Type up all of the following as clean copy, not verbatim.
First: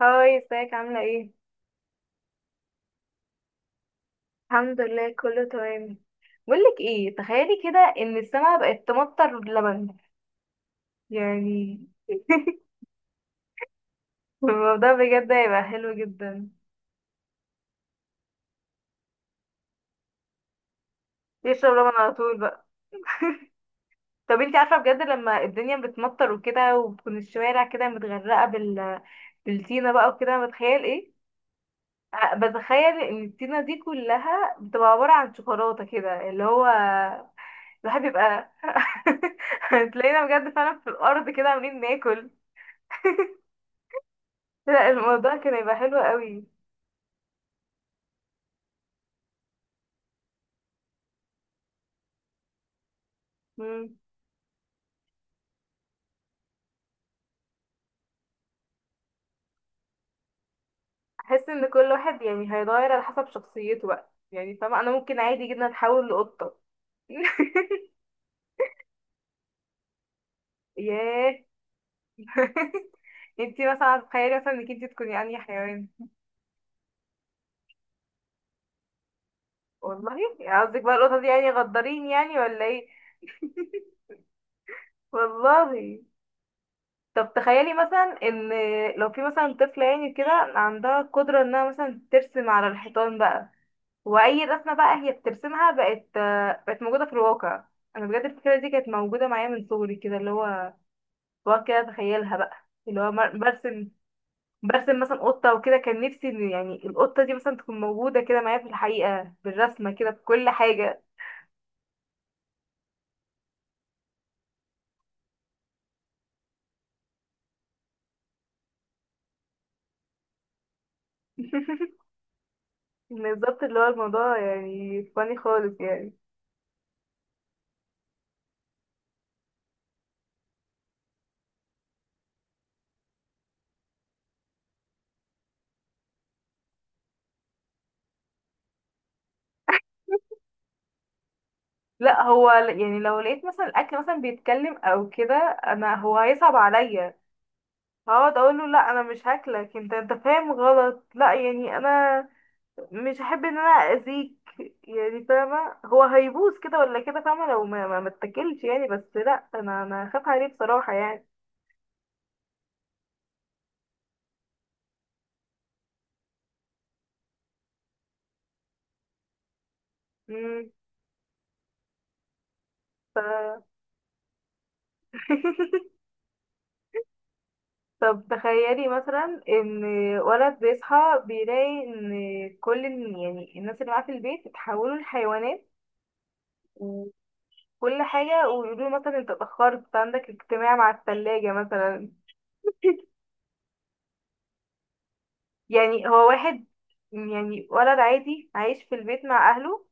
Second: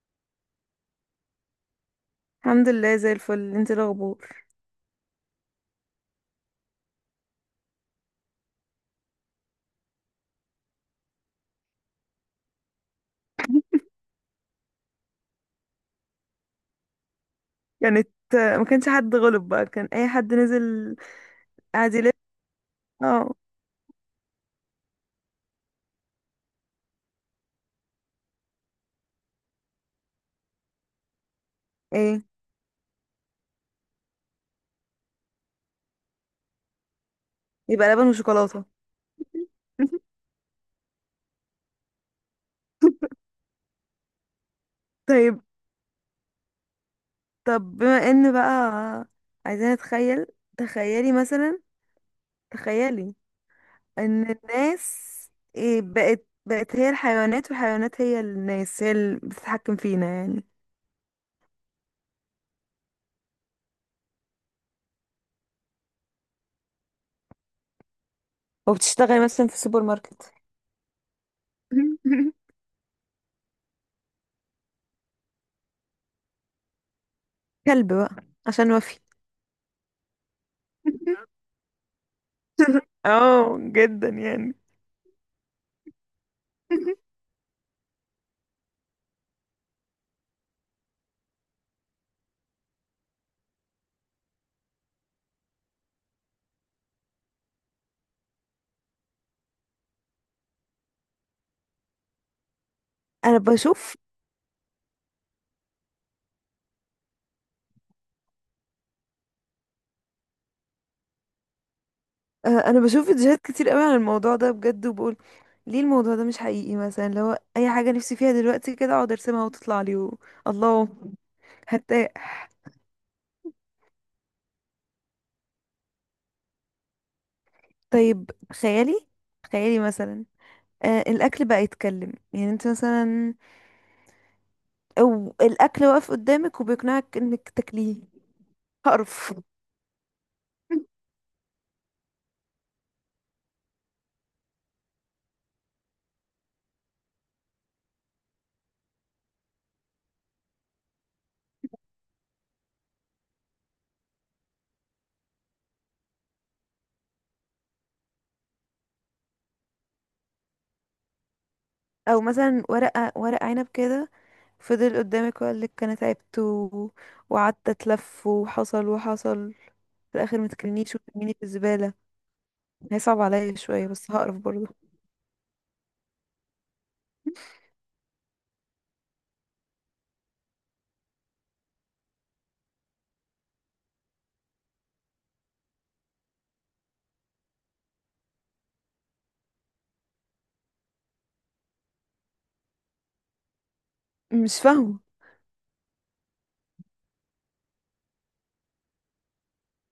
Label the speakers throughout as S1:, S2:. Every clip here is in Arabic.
S1: هاي، ازيك؟ عاملة ايه؟
S2: الحمد لله زي الفل. انت إيه الاخبار؟
S1: الحمد لله، كله تمام. بقولك ايه، تخيلي كده ان السما بقت تمطر لبن، يعني. الموضوع بجد هيبقى حلو جدا.
S2: كانت ما كانش حد غلب بقى، كان اي حد نزل
S1: يشرب
S2: قاعد
S1: لبن
S2: يلف.
S1: على طول بقى.
S2: اه.
S1: طب انتي عارفة بجد، لما الدنيا بتمطر وكده وبتكون الشوارع كده متغرقة بالطينة بقى وكده، بتخيل ايه؟
S2: ايه،
S1: بتخيل ان الطينة دي كلها بتبقى عبارة عن شوكولاتة كده، اللي هو
S2: يبقى
S1: الواحد
S2: لبن
S1: بيبقى.
S2: وشوكولاته.
S1: هتلاقينا بجد فعلا في الأرض كده عاملين ناكل. لا، الموضوع
S2: طيب،
S1: كان هيبقى حلو قوي.
S2: بما ان بقى عايزين نتخيل، تخيلي مثلا تخيلي
S1: مم.
S2: ان الناس ايه بقت هي الحيوانات، والحيوانات هي الناس، هي اللي بتتحكم فينا يعني.
S1: احس ان كل واحد يعني هيتغير على حسب شخصيته بقى، يعني فاهمة، انا ممكن عادي جدا اتحول لقطة.
S2: وبتشتغل مثلا في السوبر ماركت.
S1: ياه. انتي مثلا تخيلي مثلا انك انتي تكوني انهي حيوان.
S2: كلب بقى، عشان وفي.
S1: والله يعني قصدك بقى القطة دي يعني غدارين، يعني ولا ايه؟
S2: اه، جدا يعني.
S1: والله. طب تخيلي مثلا ان لو في مثلا طفلة يعني كده عندها قدرة انها مثلا ترسم على الحيطان بقى، واي رسمه بقى هي بترسمها بقت موجوده في الواقع. انا بجد الفكره دي كانت موجوده معايا من صغري كده، اللي هو بقعد كده اتخيلها بقى، اللي هو
S2: انا
S1: برسم،
S2: بشوف
S1: برسم مثلا قطه وكده، كان نفسي ان يعني القطه دي مثلا تكون موجوده كده معايا في الحقيقه بالرسمه كده بكل حاجه.
S2: انا بشوف فيديوهات كتير قوي عن الموضوع ده بجد، وبقول ليه الموضوع ده مش حقيقي. مثلا لو اي حاجه نفسي فيها دلوقتي كده اقعد ارسمها وتطلع لي الله. هرتاح.
S1: بالظبط، اللي هو الموضوع يعني فاني خالص يعني.
S2: طيب خيالي مثلا، آه الاكل بقى يتكلم يعني انت مثلا، او الاكل واقف قدامك وبيقنعك انك تاكليه. هقرف.
S1: لا هو يعني لو لقيت مثلا الاكل مثلا بيتكلم او كده، انا هو هيصعب عليا، هقعد اقول له لا انا مش هاكلك، انت انت فاهم غلط، لا يعني انا مش هحب ان انا اذيك، يعني فاهمه هو هيبوظ كده ولا كده، فاهمه لو ما اتكلش يعني، بس لا انا هخاف عليه بصراحه يعني.
S2: او مثلا ورقه ورق عنب كده فضل قدامك وقال لك انا تعبت وقعدت اتلف وحصل وحصل، في الاخر ما
S1: امم
S2: تكلنيش وترميني في الزباله. هي
S1: ف...
S2: صعبة عليا شوية بس هقرف برضه.
S1: طب تخيلي مثلا ان ولد بيصحى بيلاقي ان كل يعني الناس اللي معاه في البيت اتحولوا لحيوانات، وكل حاجه ويقولوا له مثلا انت اتاخرت عندك اجتماع مع الثلاجه مثلا.
S2: مش فاهمة.
S1: يعني هو واحد، يعني ولد عادي عايش في البيت مع اهله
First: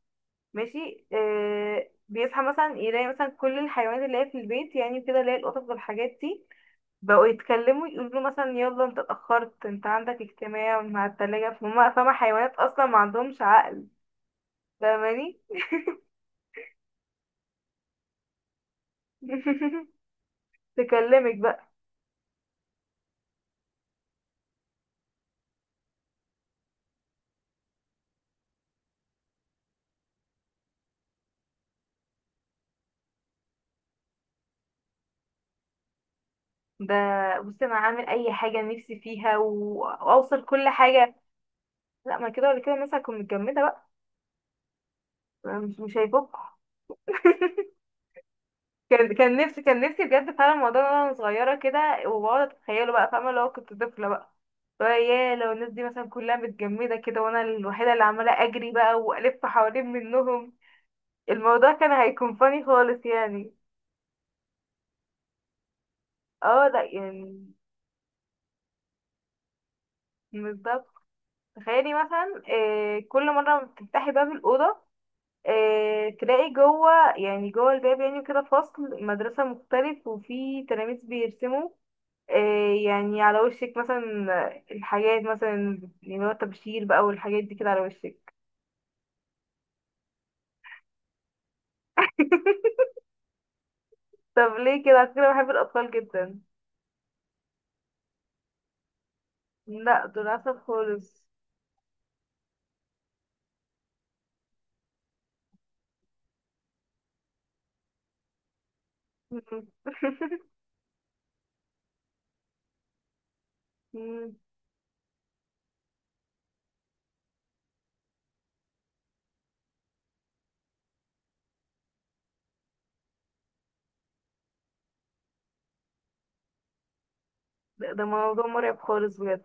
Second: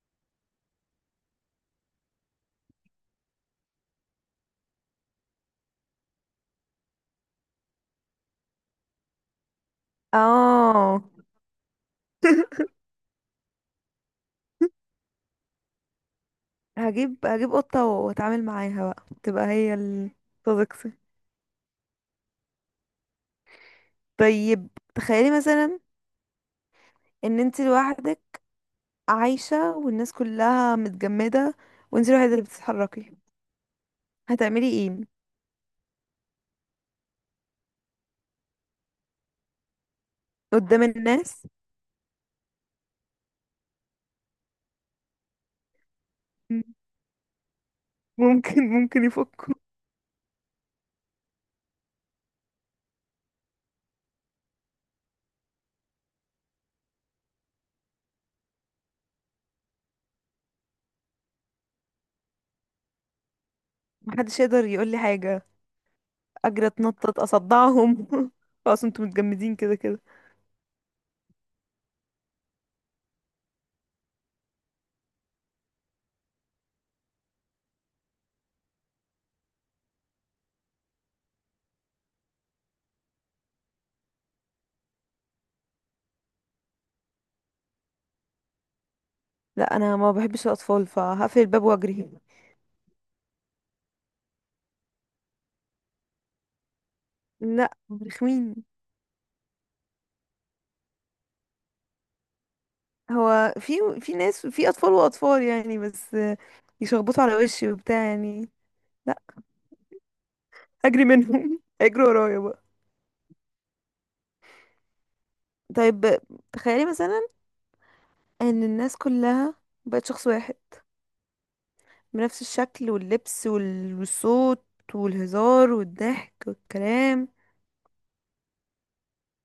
S1: ماشي، آه بيصحى مثلا يلاقي مثلا كل الحيوانات اللي هي في البيت يعني كده، اللي هي القطط والحاجات دي، بقوا يتكلموا يقولوا له مثلا يلا انت اتأخرت، انت عندك اجتماع
S2: اه.
S1: مع التلاجة، فهم فاهمة حيوانات اصلا ما عندهمش عقل، فاهماني؟
S2: هجيب قطة واتعامل معاها، بقى تبقى هي الصديقتي.
S1: تكلمك بقى.
S2: طيب تخيلي مثلا ان انت لوحدك عايشة والناس كلها متجمدة، وانت الوحيدة اللي بتتحركي، هتعملي ايه
S1: ده، بصي انا هعمل اي حاجة نفسي فيها واوصل كل
S2: قدام
S1: حاجة.
S2: الناس؟
S1: لا ما كده ولا كده الناس هتكون متجمدة بقى، مش هيفكوا.
S2: ممكن
S1: كان كان
S2: يفكوا.
S1: نفسي كان نفسي بجد فعلا الموضوع ده وانا صغيره كده، وبقعد اتخيله بقى، فاهمه لو كنت طفله بقى، لو الناس دي مثلا كلها متجمده كده وانا الوحيده اللي عماله اجري بقى والف حوالين منهم، الموضوع كان هيكون فاني خالص يعني.
S2: محدش يقدر يقول لي حاجة. اجري،
S1: اه لا
S2: اتنطط،
S1: يعني.
S2: اصدعهم. خلاص انتوا متجمدين كده كده.
S1: بالظبط. تخيلي مثلا آه كل مره ما بتفتحي باب الاوضه، آه تلاقي جوه، يعني جوه الباب يعني كده فصل مدرسه مختلف وفي تلاميذ بيرسموا، إيه يعني على وشك مثلا الحاجات مثلا اللي هو التبشير بقى، والحاجات دي كده على وشك.
S2: لا انا ما بحبش الاطفال، فهقفل الباب واجري.
S1: طب ليه كده، على فكرة بحب الأطفال جدا.
S2: لا، رخمين.
S1: لا دول عسل خالص.
S2: هو في ناس، في اطفال واطفال يعني، بس يشخبطوا على وشي وبتاع يعني. لا. اجري منهم. اجري ورايا بقى.
S1: مم.
S2: طيب تخيلي مثلا ان الناس كلها بقت شخص واحد، بنفس الشكل واللبس والصوت والهزار والضحك والكلام.
S1: ده موضوع مرعب خالص بجد.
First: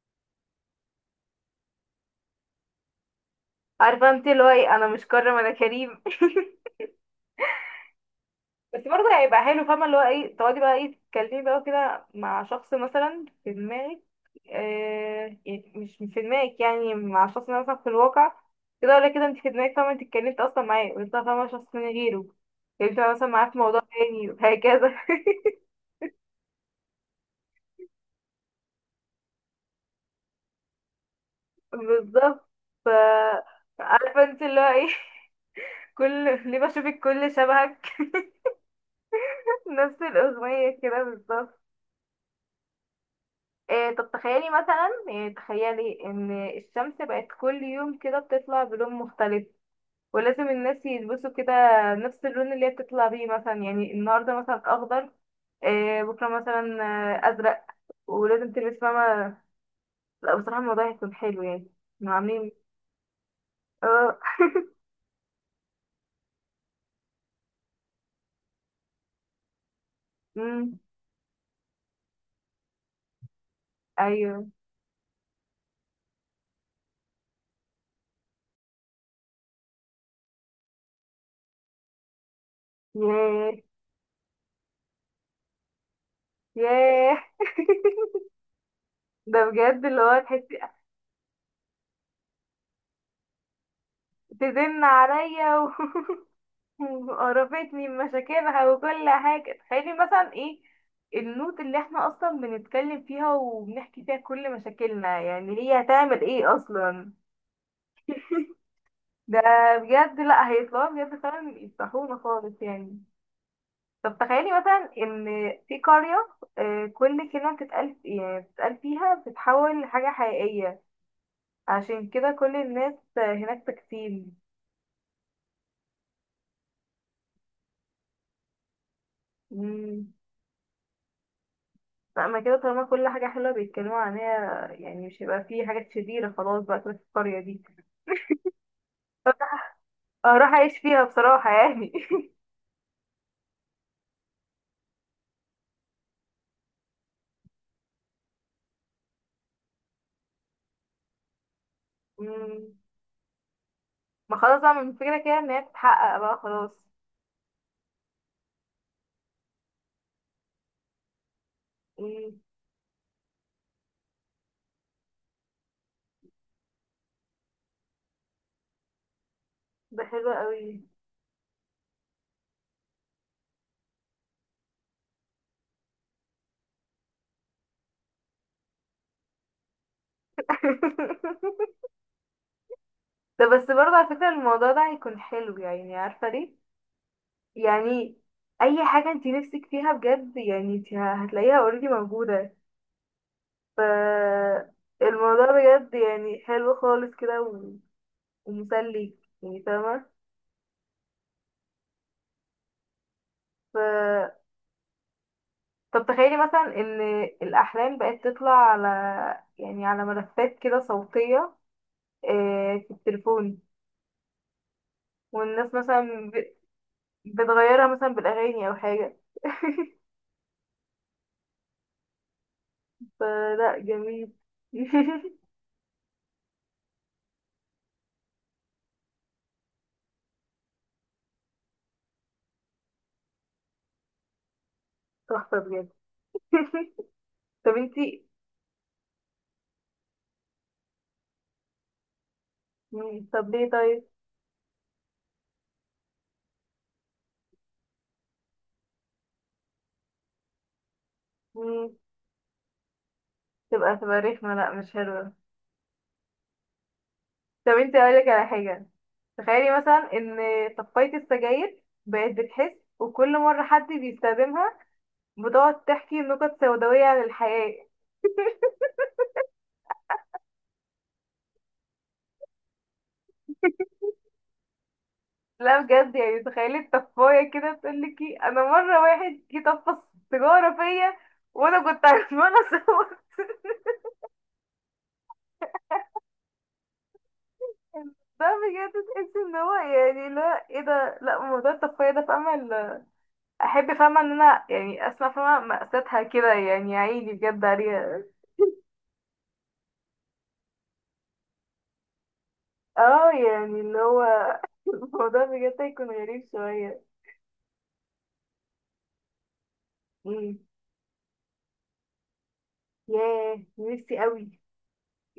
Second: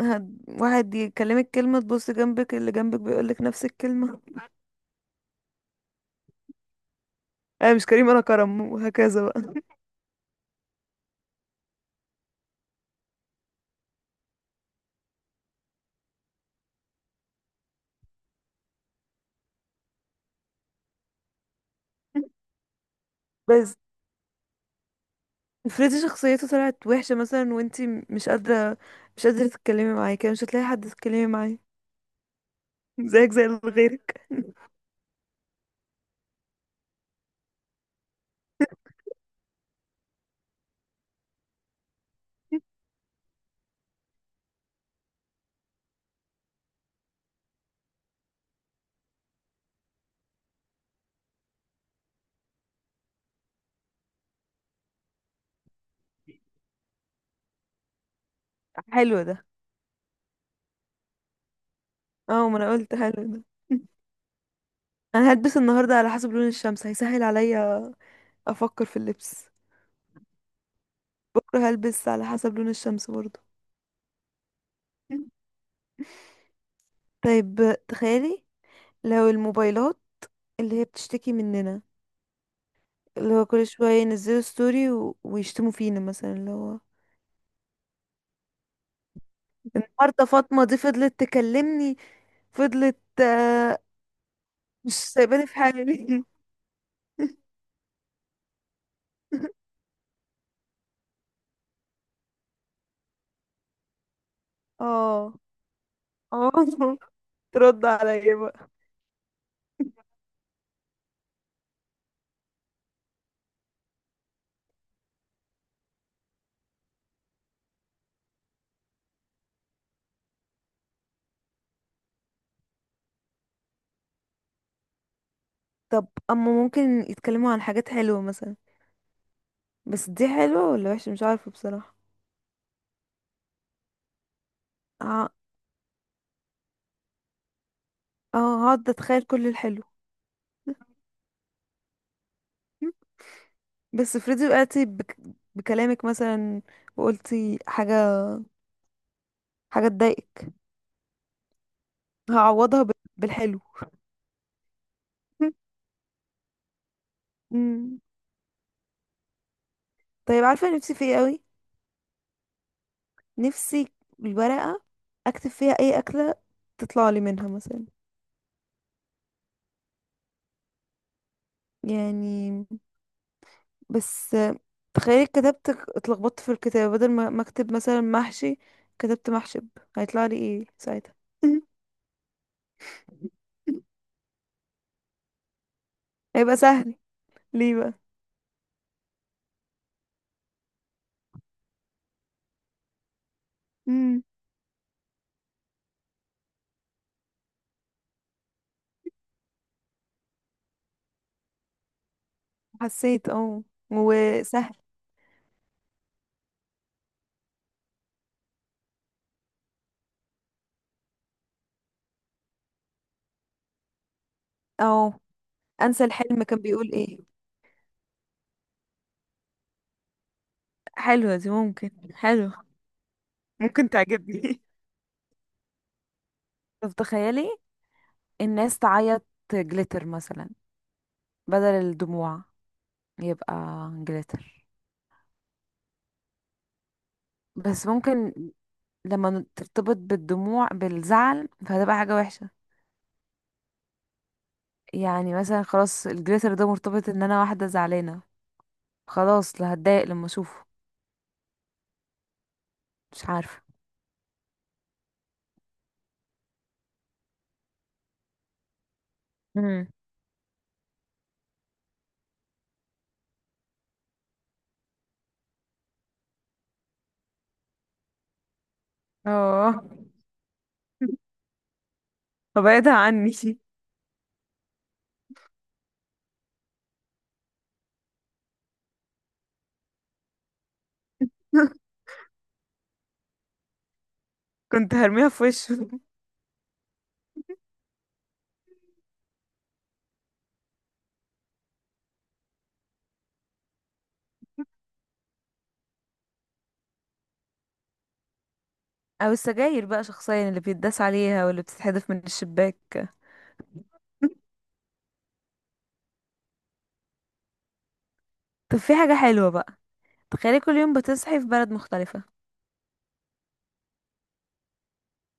S2: واحد يكلمك كلمة تبص جنبك اللي جنبك بيقولك نفس
S1: عارفة
S2: الكلمة.
S1: انت اللي هو ايه، انا مش كرم انا كريم.
S2: انا مش كريم انا كرم،
S1: بس برضه
S2: وهكذا
S1: هيبقى
S2: بقى.
S1: حلو، فاهمة اللي هو ايه، تقعدي بقى ايه تتكلمي بقى كده مع شخص مثلا في دماغك، آه يعني مش في دماغك، يعني مع شخص مثلا في الواقع، كده ولا كده انت في دماغك فاهمة انت اتكلمت اصلا معاه، ويطلع فاهمة شخص من غيره، اتكلمت مثلا معاه في
S2: بس
S1: موضوع تاني وهكذا.
S2: افرضي شخصيته طلعت وحشة مثلا، وانتي مش قادرة تتكلمي معاه، كده مش هتلاقي حد تتكلمي معاه.
S1: بالظبط. ف
S2: زيك زي اللي غيرك.
S1: عارفة انت اللي هو ايه؟ كل ليه بشوفك كل شبهك. نفس الأغنية كده بالظبط. إيه، طب تخيلي مثلا، إيه تخيلي ان الشمس بقت كل يوم كده بتطلع بلون مختلف، ولازم الناس يلبسوا كده نفس اللون اللي هي بتطلع بيه، مثلا يعني النهارده مثلا اخضر، إيه بكره مثلا آه، ازرق، ولازم تلبس فاهمة.
S2: حلو ده.
S1: لا بصراحة الموضوع هيكون حلو يعني، إنه
S2: اه،
S1: عاملين.
S2: ما انا قلت حلو ده.
S1: اه.
S2: انا هلبس النهاردة على حسب لون الشمس، هيسهل عليا افكر في اللبس.
S1: امم
S2: بكرة هلبس على حسب لون الشمس برضه.
S1: ايوه.
S2: طيب تخيلي، لو الموبايلات اللي هي بتشتكي مننا، اللي هو
S1: ياه.
S2: كل شوية ينزلوا ستوري ويشتموا فينا مثلا، اللي هو
S1: ياه. ده بجد اللي هو
S2: النهاردة
S1: تحسي
S2: فاطمة دي فضلت تكلمني، فضلت
S1: تزن
S2: مش سايباني في
S1: عليا.
S2: حالي.
S1: وقربتني من مشاكلها وكل حاجة، تخيلي مثلا ايه النوت اللي احنا اصلا بنتكلم فيها وبنحكي فيها كل مشاكلنا،
S2: اه.
S1: يعني هي هتعمل
S2: اه.
S1: ايه اصلا.
S2: ترد عليا بقى.
S1: ده بجد لا هيطلعوا بجد فعلا يفتحونا خالص يعني. طب تخيلي مثلا ان في قرية، آه، كل كلمة بتتقال يعني بتتقال فيها بتتحول لحاجة حقيقية، عشان كده كل الناس آه، هناك تكتيل.
S2: طب اما ممكن يتكلموا عن حاجات حلوة مثلا، بس دي حلوة ولا وحشة مش عارفة بصراحة.
S1: لا ما كده، طالما كل حاجة حلوة بيتكلموا عنها يعني مش
S2: اه،
S1: هيبقى في حاجات شريرة خلاص بقى كده في القرية دي،
S2: آه، هقعد اتخيل كل الحلو.
S1: اروح اعيش فيها بصراحة يعني.
S2: بس افرضي وقعتي بكلامك مثلا، وقلتي حاجة، حاجة تضايقك،
S1: مم.
S2: هعوضها بالحلو.
S1: ما خلاص بقى من فكرة كده ان هي تتحقق بقى، خلاص.
S2: مم. طيب عارفة نفسي في ايه قوي؟
S1: مم.
S2: نفسي الورقة اكتب فيها اي اكلة، تطلع لي منها مثلا
S1: ده حلو قوي.
S2: يعني. بس تخيلي كتبت، اتلخبطت في الكتابة، بدل ما اكتب مثلا محشي كتبت محشب، هيطلع لي ايه ساعتها؟
S1: ده بس برضه على فكرة الموضوع ده هيكون حلو، يعني عارفة ليه؟
S2: هيبقى سهل. ليه بقى؟
S1: يعني اي حاجة انت نفسك فيها بجد يعني انت هتلاقيها اوريدي موجودة، ف
S2: امم.
S1: الموضوع بجد يعني حلو خالص كده ومسلي، يعني فاهمة.
S2: حسيت اه.
S1: ف...
S2: وسهل.
S1: طب تخيلي مثلا ان الاحلام بقت تطلع على، يعني على ملفات كده صوتية، آه، في التليفون،
S2: اه.
S1: والناس
S2: انسى
S1: مثلا
S2: الحلم كان بيقول ايه.
S1: بتغيرها مثلا بالاغاني او حاجة،
S2: حلوة دي، ممكن حلو،
S1: فلا
S2: ممكن
S1: جميل.
S2: تعجبني. طب تخيلي الناس تعيط جليتر مثلا، بدل الدموع، يبقى جليتر.
S1: تحفة بجد. طب
S2: بس
S1: انتي.
S2: ممكن لما ترتبط بالدموع بالزعل فهتبقى حاجة وحشة.
S1: مم، طب ليه طيب؟
S2: يعني مثلا خلاص الجليتر ده مرتبط ان انا واحدة زعلانة، خلاص لا هتضايق لما اشوفه.
S1: مم،
S2: مش عارفة.
S1: تبقى رخمة، لا مش حلوة. طب انتي اقولك على حاجة، تخيلي
S2: امم.
S1: مثلا ان طفاية السجاير بقت بتحس، وكل مرة حد بيستخدمها بتقعد تحكي نكت سوداوية عن الحياة.
S2: اه. فبعدها عني.
S1: لا بجد يعني، تخيلي الطفايه كده تقول لك إيه، انا مره واحد جه طفى سيجاره فيا وانا كنت عماله اصور،
S2: كنت هرميها في وشه.
S1: ده بجد تحس ان هو يعني، لا ايه ده، لا موضوع الطفايه ده فاهمه احب فاهمه ان انا يعني اسمع فاهمه مأساتها كده، يعني عيني بجد عليها.
S2: او السجاير بقى شخصيا اللي بيتداس عليها واللي بتتحدف من الشباك.
S1: اه يعني اللي هو الموضوع بجد هيكون غريب شويه.
S2: طب في حاجة حلوة بقى،
S1: مم.
S2: تخيلي كل يوم بتصحي في بلد مختلفة.
S1: ياه نفسي قوي،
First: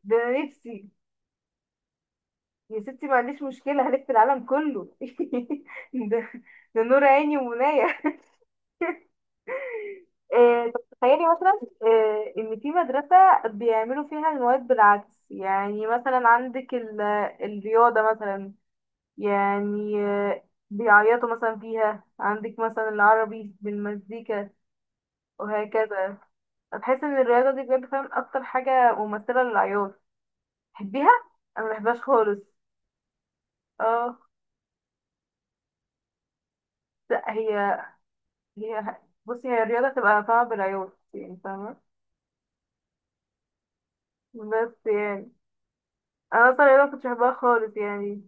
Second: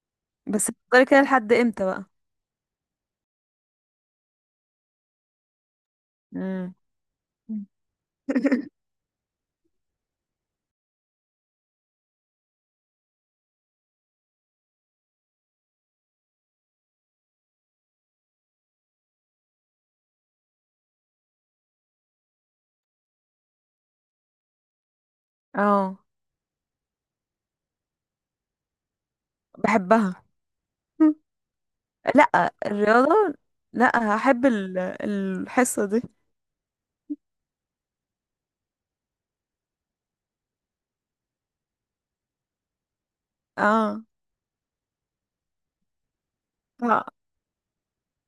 S1: ده أنا
S2: بس
S1: نفسي.
S2: هتفضلي كده لحد امتى بقى؟
S1: يا ستي ما عنديش مشكلة هلف العالم كله. ده,
S2: امم.
S1: ده نور عيني ومناية. آه، طب تخيلي مثلا، آه، إن في مدرسة بيعملوا فيها المواد بالعكس، يعني مثلا عندك الرياضة مثلا، يعني آه، بيعيطوا مثلا فيها، عندك مثلا العربي بالمزيكا
S2: اه.
S1: وهكذا. بحس إن الرياضة دي بجد فعلا أكتر حاجة ممثلة للعياط.
S2: بحبها.
S1: تحبيها؟ أنا مبحبهاش خالص.
S2: لا الرياضة، لا
S1: اه
S2: هحب الحصة دي.
S1: لا هي، بصي هي الرياضة تبقى طبعا بالعيوب يعني فاهمة،
S2: اه.
S1: بس يعني أنا أصلا الرياضة مكنتش بحبها خالص يعني.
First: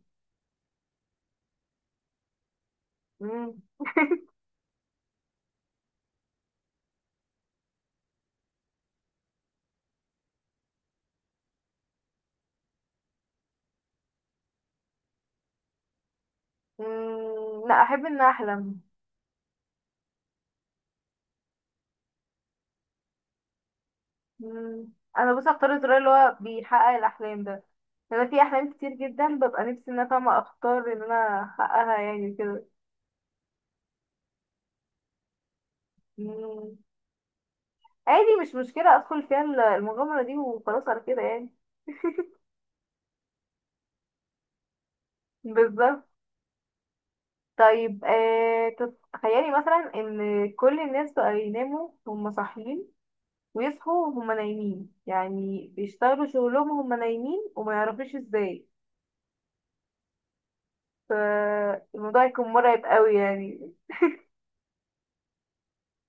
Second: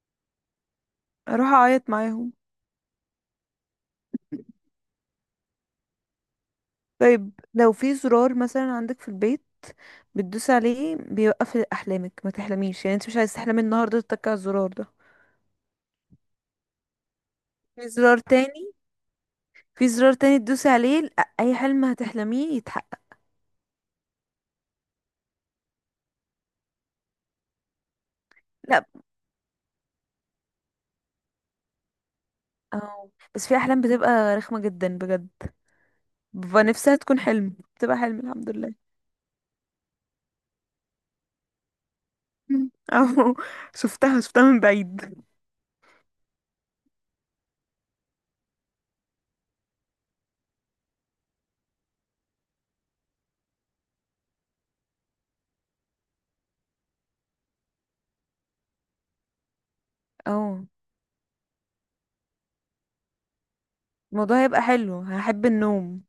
S2: اروح اعيط معاهم.
S1: مم.
S2: طيب لو في زرار مثلا عندك في البيت، بتدوس عليه بيوقف احلامك، ما تحلميش، يعني انت مش عايز تحلمي النهارده تتك على الزرار ده.
S1: مم. لا
S2: في
S1: أحب
S2: زرار
S1: إن
S2: تاني،
S1: أحلم.
S2: في زرار تاني تدوسي عليه، لأ، اي حلم هتحلميه يتحقق.
S1: مم. أنا بصي أختار الزرار اللي هو بيحقق الأحلام ده، أنا في أحلام
S2: لا.
S1: كتير جدا ببقى نفسي إن أنا فاهمة أختار إن أنا أحققها يعني كده.
S2: أو. بس في احلام بتبقى رخمه جدا بجد، ببقى
S1: مم.
S2: نفسها تكون حلم، بتبقى حلم
S1: عادي
S2: الحمد
S1: مش
S2: لله.
S1: مشكلة أدخل فيها المغامرة دي وخلاص على كده يعني.
S2: مم. او شفتها من بعيد.
S1: بالظبط. طيب آه، تخيلي مثلا إن كل الناس بقى يناموا وهم صاحيين، ويصحوا وهم نايمين، يعني بيشتغلوا شغلهم وهم نايمين وما يعرفوش ازاي،
S2: او
S1: فالموضوع يكون مرعب قوي يعني.
S2: الموضوع هيبقى حلو، هحب النوم.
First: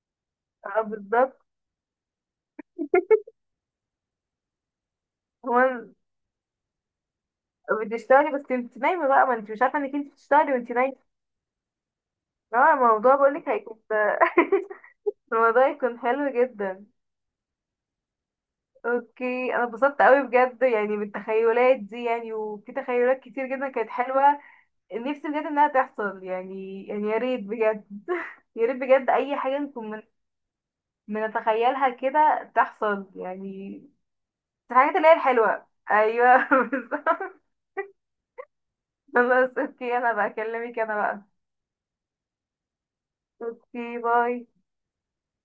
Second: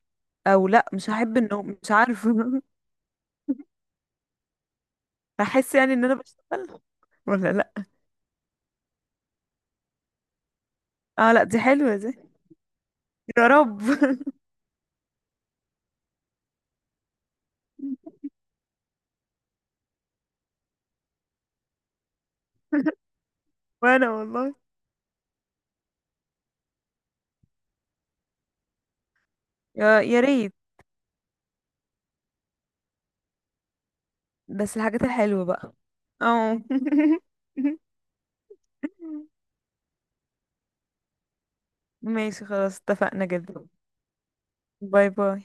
S2: او
S1: اه
S2: لا مش
S1: بالظبط.
S2: هحب النوم، مش عارفه.
S1: هو
S2: هحس يعني ان انا بشتغل، ولا لا.
S1: بتشتغلي بس انت نايمة بقى، ما انت مش عارفة انك انت بتشتغلي وانت نايمة.
S2: اه لا دي حلوة دي.
S1: اه الموضوع
S2: يا
S1: بقولك هيكون
S2: رب.
S1: الموضوع يكون حلو جدا. اوكي، انا اتبسطت قوي بجد يعني بالتخيلات دي يعني، وفي تخيلات كتير جدا كانت
S2: وانا
S1: حلوة،
S2: والله
S1: نفسي بجد انها تحصل يعني، يعني يا ريت بجد يا ريت بجد اي حاجة
S2: يا
S1: نكون
S2: يا ريت.
S1: بنتخيلها كده تحصل يعني.
S2: بس
S1: الحاجات
S2: الحاجات
S1: اللي هي
S2: الحلوة
S1: الحلوة
S2: بقى.
S1: أيوة
S2: اه.
S1: بالظبط. خلاص اوكي، أنا بكلمك أنا بقى.
S2: ماشي خلاص اتفقنا جدا.
S1: اوكي باي.
S2: باي باي.